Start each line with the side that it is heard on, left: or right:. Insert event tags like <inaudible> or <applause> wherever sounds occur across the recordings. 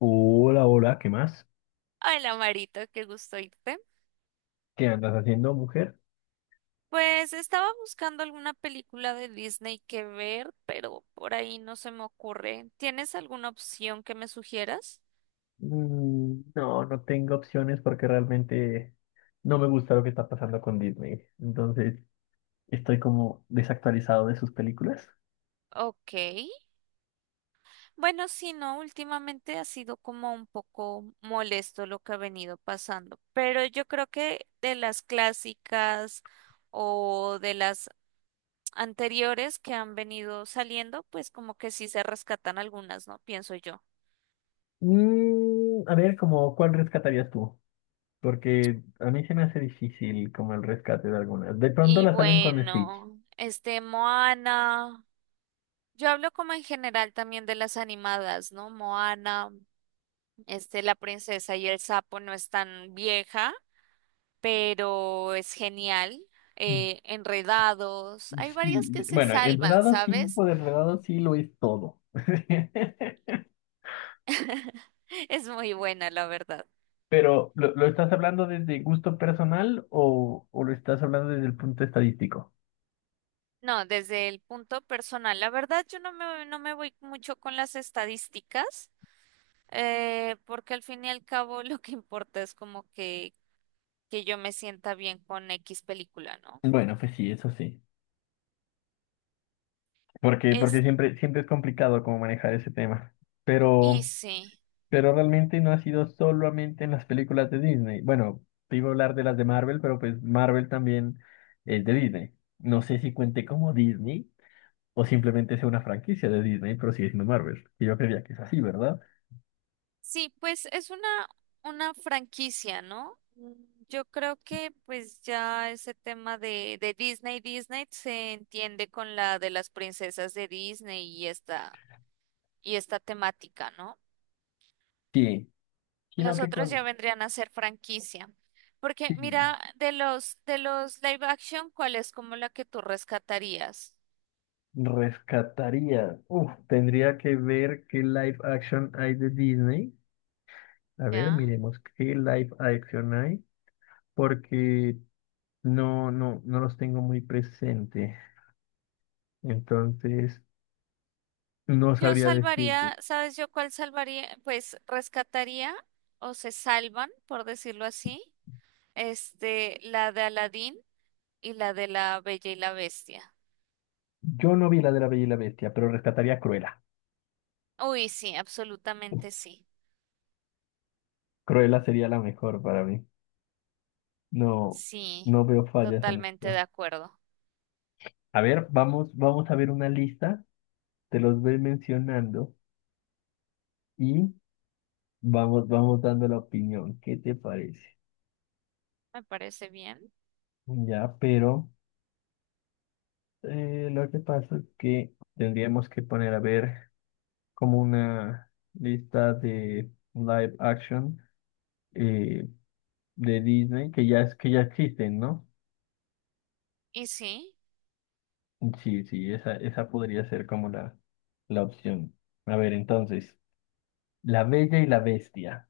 left: Hola, hola, ¿qué más?
right: Hola Marito, qué gusto irte.
left: ¿Qué andas haciendo, mujer?
right: Pues estaba buscando alguna película de Disney que ver, pero por ahí no se me ocurre. ¿Tienes alguna opción que me sugieras?
left: Mm, no, no tengo opciones porque realmente no me gusta lo que está pasando con Disney. Entonces, estoy como desactualizado de sus películas.
right: Ok. Bueno, sí, no, últimamente ha sido como un poco molesto lo que ha venido pasando, pero yo creo que de las clásicas o de las anteriores que han venido saliendo, pues como que sí se rescatan algunas, ¿no? Pienso yo.
left: Mm, a ver, como, ¿cuál rescatarías tú? Porque a mí se me hace difícil como el rescate de algunas. De pronto
right: Y
left: la salven con Stitch.
right: bueno, Moana, yo hablo como en general también de las animadas, ¿no? Moana, La princesa y el sapo no es tan vieja, pero es genial.
left: Mm,
right: Enredados, hay
left: sí,
right: varias que se
left: bueno,
right: salvan,
left: enredado sí,
right: ¿sabes?
left: por enredado sí lo es todo. <laughs>
right: <laughs> Es muy buena, la verdad.
left: Pero, ¿lo estás hablando desde gusto personal o lo estás hablando desde el punto estadístico?
right: No, desde el punto personal, la verdad yo no me, no me voy mucho con las estadísticas, porque al fin y al cabo lo que importa es como que yo me sienta bien con X película, ¿no?
left: Bueno, pues sí, eso sí. Porque
right: Es
left: siempre es complicado como manejar ese tema.
right: Easy.
left: Pero,
right: Sí,
left: pero realmente no ha sido solamente en las películas de Disney. Bueno, te iba a hablar de las de Marvel, pero pues Marvel también es de Disney. No sé si cuente como Disney o simplemente sea una franquicia de Disney, pero sigue siendo Marvel. Y yo creía que es así, ¿verdad?
right: sí, pues una franquicia, ¿no? Mm, yo creo que pues ya ese tema de Disney, Disney se entiende con la de las princesas de Disney y esta temática, ¿no?
left: Sí, sino
right: Los
left: que
right: otros ya
left: con...
right: vendrían a ser franquicia. Porque
left: sí.
right: mira, de los live action, ¿cuál es como la que tú rescatarías?
left: Rescataría. Uf, tendría que ver qué live action hay de Disney. A ver,
right: ¿Ya?
left: miremos qué live action hay, porque no los tengo muy presente. Entonces, no
right: Yo
left: sabría decir.
right: salvaría, ¿sabes yo cuál salvaría? Pues rescataría o se salvan, por decirlo así, la de Aladín y la de la Bella y la Bestia.
left: Yo no vi la de la Bella y la Bestia, pero rescataría a Cruella.
right: Uy, sí, absolutamente sí.
left: Cruella sería la mejor para mí. No,
right: Sí,
left: no veo fallas en
right: totalmente de
left: esto.
right: acuerdo.
left: A ver, vamos a ver una lista. Te los voy mencionando y vamos dando la opinión. ¿Qué te parece?
right: Me parece bien.
left: Ya, pero lo que pasa es que tendríamos que poner a ver como una lista de live action eh, de Disney que ya es que ya existen, ¿no?
right: Y sí,
left: Sí, sí, esa podría ser como la opción. A ver, entonces, La Bella y la Bestia.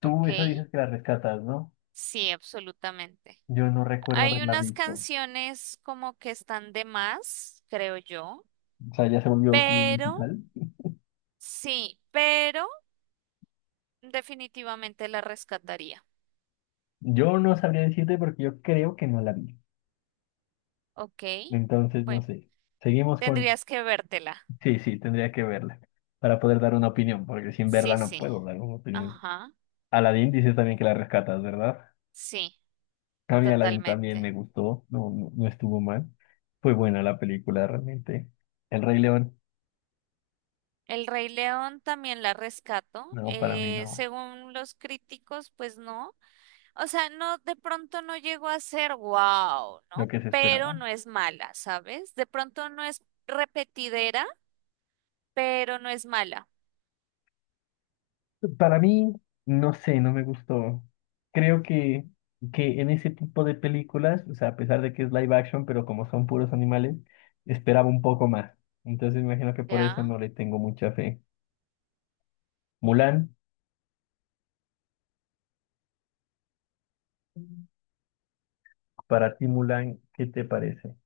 left: Tú
right: ok,
left: esa dices que la rescatas, ¿no?
right: sí, absolutamente.
left: Yo no recuerdo
right: Hay
left: haberla
right: unas
left: visto.
right: canciones como que están de más, creo yo,
left: O sea, ya se volvió como un
right: pero
left: musical.
right: sí, pero definitivamente la rescataría.
left: Yo no sabría decirte porque yo creo que no la vi.
right: Ok,
left: Entonces, no
right: bueno,
left: sé. Seguimos con
right: tendrías que vértela.
left: sí, sí, tendría que verla para poder dar una opinión, porque sin verla
right: Sí,
left: no
right: sí,
left: puedo dar una opinión.
right: ajá,
left: Aladdin dices también que la rescatas, ¿verdad?
right: sí,
left: A mí Aladdin también
right: totalmente.
left: me gustó, no estuvo mal. Fue buena la película realmente. El Rey León,
right: El Rey León también la rescato.
left: no, para mí no,
right: Según los críticos, pues no. O sea, no, de pronto no llegó a ser wow,
left: lo
right: ¿no?
left: que se
right: Pero
left: esperaba.
right: no es mala, ¿sabes? De pronto no es repetidera, pero no es mala,
left: Para mí, no sé, no me gustó. Creo que en ese tipo de películas, o sea, a pesar de que es live action, pero como son puros animales, esperaba un poco más. Entonces me imagino que por eso
right: ¿ya?
left: no le tengo mucha fe. Mulan. Para ti, Mulan, ¿qué te parece?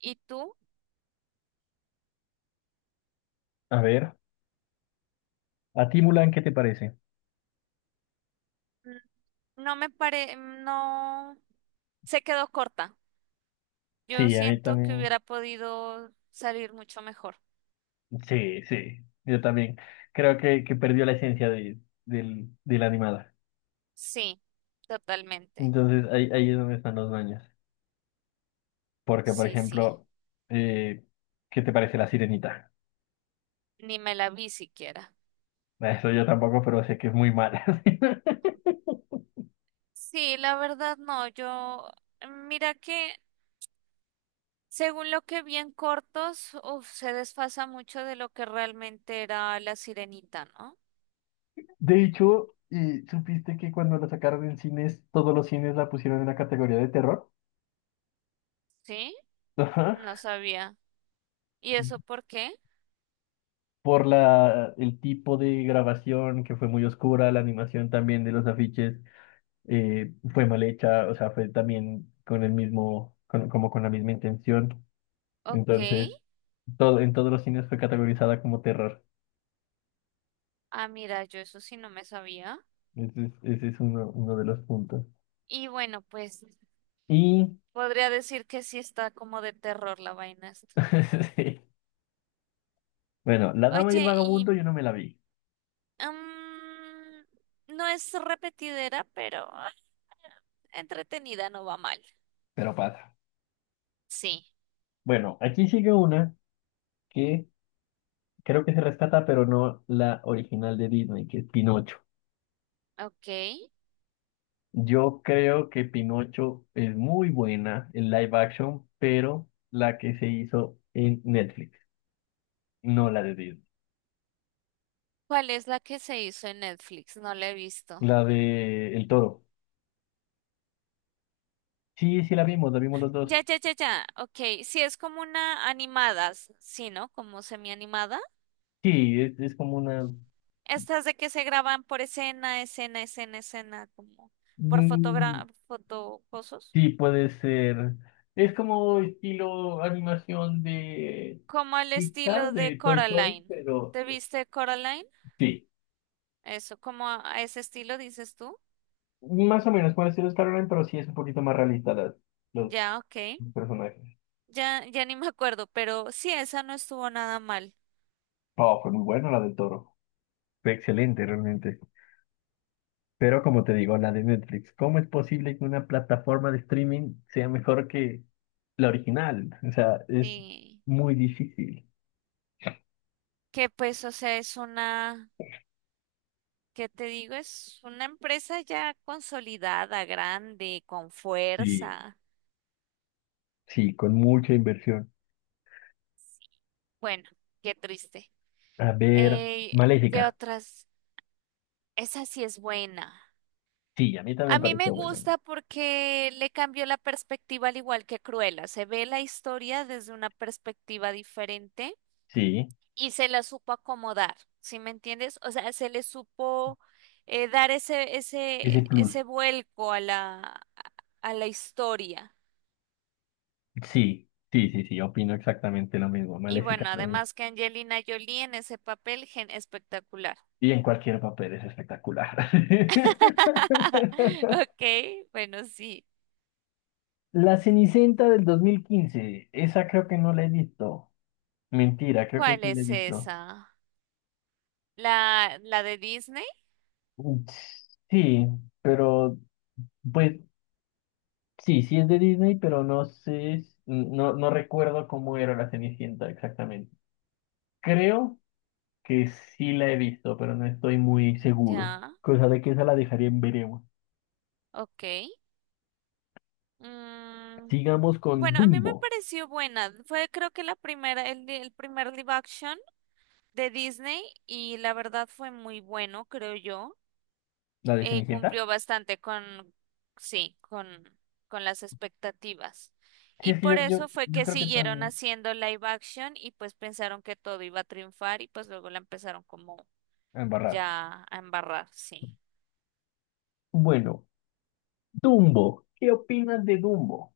right: ¿Y tú?
left: A ver, ¿a ti, Mulan, qué te parece?
right: Mm, no, se quedó corta. Yo
left: Sí, a mí
right: siento que
left: también.
right: hubiera podido salir mucho mejor.
left: Sí, sí, yo también. Creo que perdió la esencia de la animada.
right: Sí, totalmente.
left: Entonces, ahí, ahí es donde están los baños. Porque, por
right: Sí, sí.
left: ejemplo, eh, ¿qué te parece la sirenita?
right: Ni me la vi siquiera.
left: Eso yo tampoco, pero sé que es muy mala. <laughs>
right: Sí, la verdad no. Yo, mira que según lo que vi en cortos, uf, se desfasa mucho de lo que realmente era la sirenita, ¿no?
left: De hecho, ¿supiste que cuando la sacaron en cines, todos los cines la pusieron en la categoría de terror?
right: Sí,
left: Ajá.
right: no sabía. ¿Y eso por qué?
left: Por la, el tipo de grabación que fue muy oscura, la animación también de los afiches fue mal hecha, o sea, fue también con el mismo, como con la misma intención.
right: Ok.
left: Entonces, todo, en todos los cines fue categorizada como terror.
right: Ah, mira, yo eso sí no me sabía.
left: Ese es uno, uno de los puntos.
right: Y bueno, pues
left: Y,
right: podría decir que sí está como de terror la vaina esta.
left: <laughs> sí. Bueno, La Dama y el
right: Oye, y
left: Vagabundo yo no me la vi,
right: mm, no es repetidera, pero ah, entretenida no va mal.
left: pero pasa.
right: Sí,
left: Bueno, aquí sigue una que creo que se rescata, pero no la original de Disney, que es Pinocho.
right: ok.
left: Yo creo que Pinocho es muy buena en live action, pero la que se hizo en Netflix, no la de Disney.
right: ¿Cuál es la que se hizo en Netflix? No la he visto.
left: La de El Toro. Sí, sí la vimos los
right: Ya,
left: dos.
right: ya, ya, ya. Ok, sí, es como una animada, sí, ¿no? Como semi-animada.
left: Sí, es como una...
right: Estas de que se graban por escena, escena, escena, escena, como por
left: Mm,
right: fotogra fotocosos.
left: sí, puede ser. Es como estilo animación de
right: Como al
left: Pixar,
right: estilo de
left: de Toy Story,
right: Coraline.
left: pero
right: ¿Te viste Coraline?
left: sí.
right: Eso, como a ese estilo, dices tú.
left: Más o menos puede ser Star Online, pero sí es un poquito más realista las-
right: Ya,
left: los
right: ok.
left: los personajes.
right: Ya, ya ni me acuerdo, pero sí, esa no estuvo nada mal.
left: Oh, fue muy buena la del Toro. Fue excelente realmente. Pero como te digo, la de Netflix, ¿cómo es posible que una plataforma de streaming sea mejor que la original? O sea, es
right: Sí,
left: muy difícil.
right: que pues, o sea, es una, ¿qué te digo? Es una empresa ya consolidada, grande, con
left: Sí.
right: fuerza.
left: Sí, con mucha inversión.
right: Bueno, qué triste.
left: A ver,
right: Eh, ¿Qué
left: Maléfica.
right: otras? Esa sí es buena.
left: Sí, a mí también
right: A
left: me
right: mí me
left: pareció bueno.
right: gusta porque le cambió la perspectiva al igual que Cruella. Se ve la historia desde una perspectiva diferente
left: Sí,
right: y se la supo acomodar, ¿sí me entiendes? O sea, se le supo dar
left: ese plus.
right: ese vuelco a la historia.
left: Sí, opino exactamente lo mismo.
right: Y
left: Maléfica
right: bueno,
left: también.
right: además que Angelina Jolie en ese papel, gen espectacular.
left: Y en cualquier papel es espectacular.
right: <laughs> Ok, bueno, sí.
left: <laughs> La Cenicienta del 2015. Esa creo que no la he visto. Mentira, creo que
right: ¿Cuál
left: sí la he
right: es
left: visto.
right: esa? ¿La de Disney?
left: Mm, sí, pero pues sí, sí es de Disney, pero no sé, no, no recuerdo cómo era la Cenicienta exactamente. Creo que sí la he visto, pero no estoy muy seguro.
right: Ya,
left: Cosa de que esa la dejaría en veremos.
right: ok. Mm,
left: Sigamos con
right: bueno, a mí
left: Dumbo,
right: me pareció buena. Fue creo que la primera, el primer live action de Disney y la verdad fue muy bueno, creo yo.
left: la de
right: Eh,
left: Cenicienta.
right: cumplió bastante con, sí, con las expectativas.
left: Sí,
right: Y
left: es que yo,
right: por
left: yo,
right: eso fue
left: yo
right: que
left: creo que
right: siguieron
left: también.
right: haciendo live action y pues pensaron que todo iba a triunfar y pues luego la empezaron como
left: A embarrar.
right: ya a embarrar, sí.
left: Bueno, Dumbo, ¿qué opinas de Dumbo?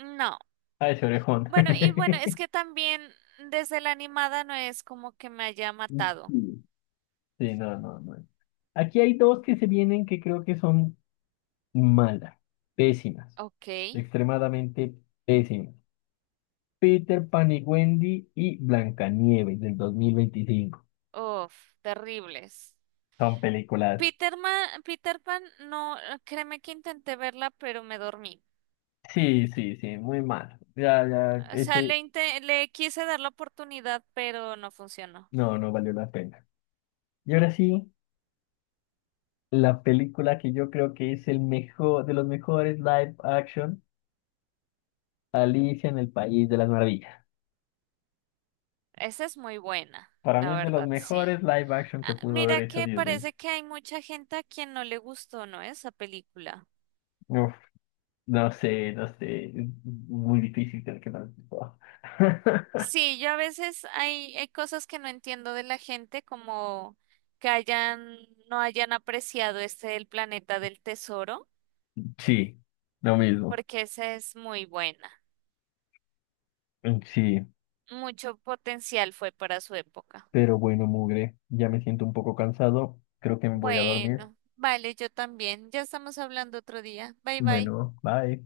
right: No.
left: Ah, ese orejón.
right: Bueno, y bueno, es
left: <laughs>
right: que también desde la animada no es como que me haya matado.
left: Sí. Sí, no, no, no. Aquí hay dos que se vienen que creo que son malas, pésimas,
right: Ok.
left: extremadamente pésimas. Peter Pan y Wendy y Blancanieves del 2025.
right: Uf, terribles.
left: Son películas.
right: Peter Pan, no, créeme que intenté verla, pero me dormí.
left: Sí, sí, sí, muy malas. Ya, ya,
right: O sea,
left: ese
right: le quise dar la oportunidad, pero no funcionó.
left: no, no valió la pena. Y ahora sí, la película que yo creo que es el mejor, de los mejores live action, Alicia en el País de las Maravillas.
right: Esa es muy buena,
left: Para mí
right: la
left: es de los
right: verdad, sí.
left: mejores live action que
right: Ah,
left: pudo haber
right: mira
left: hecho
right: que
left: Disney.
right: parece que hay mucha gente a quien no le gustó, ¿no? Esa película.
left: Uf, no sé, no sé. Es muy difícil tener que no. <laughs>
right: Sí, yo a veces hay cosas que no entiendo de la gente, como que hayan, no hayan apreciado El planeta del tesoro,
left: Sí, lo mismo.
right: porque esa es muy buena.
left: Mm, sí,
right: Mucho potencial fue para su época.
left: pero bueno, mugre. Ya me siento un poco cansado. Creo que me voy a dormir.
right: Bueno, vale, yo también. Ya estamos hablando otro día. Bye bye.
left: Bueno, bye.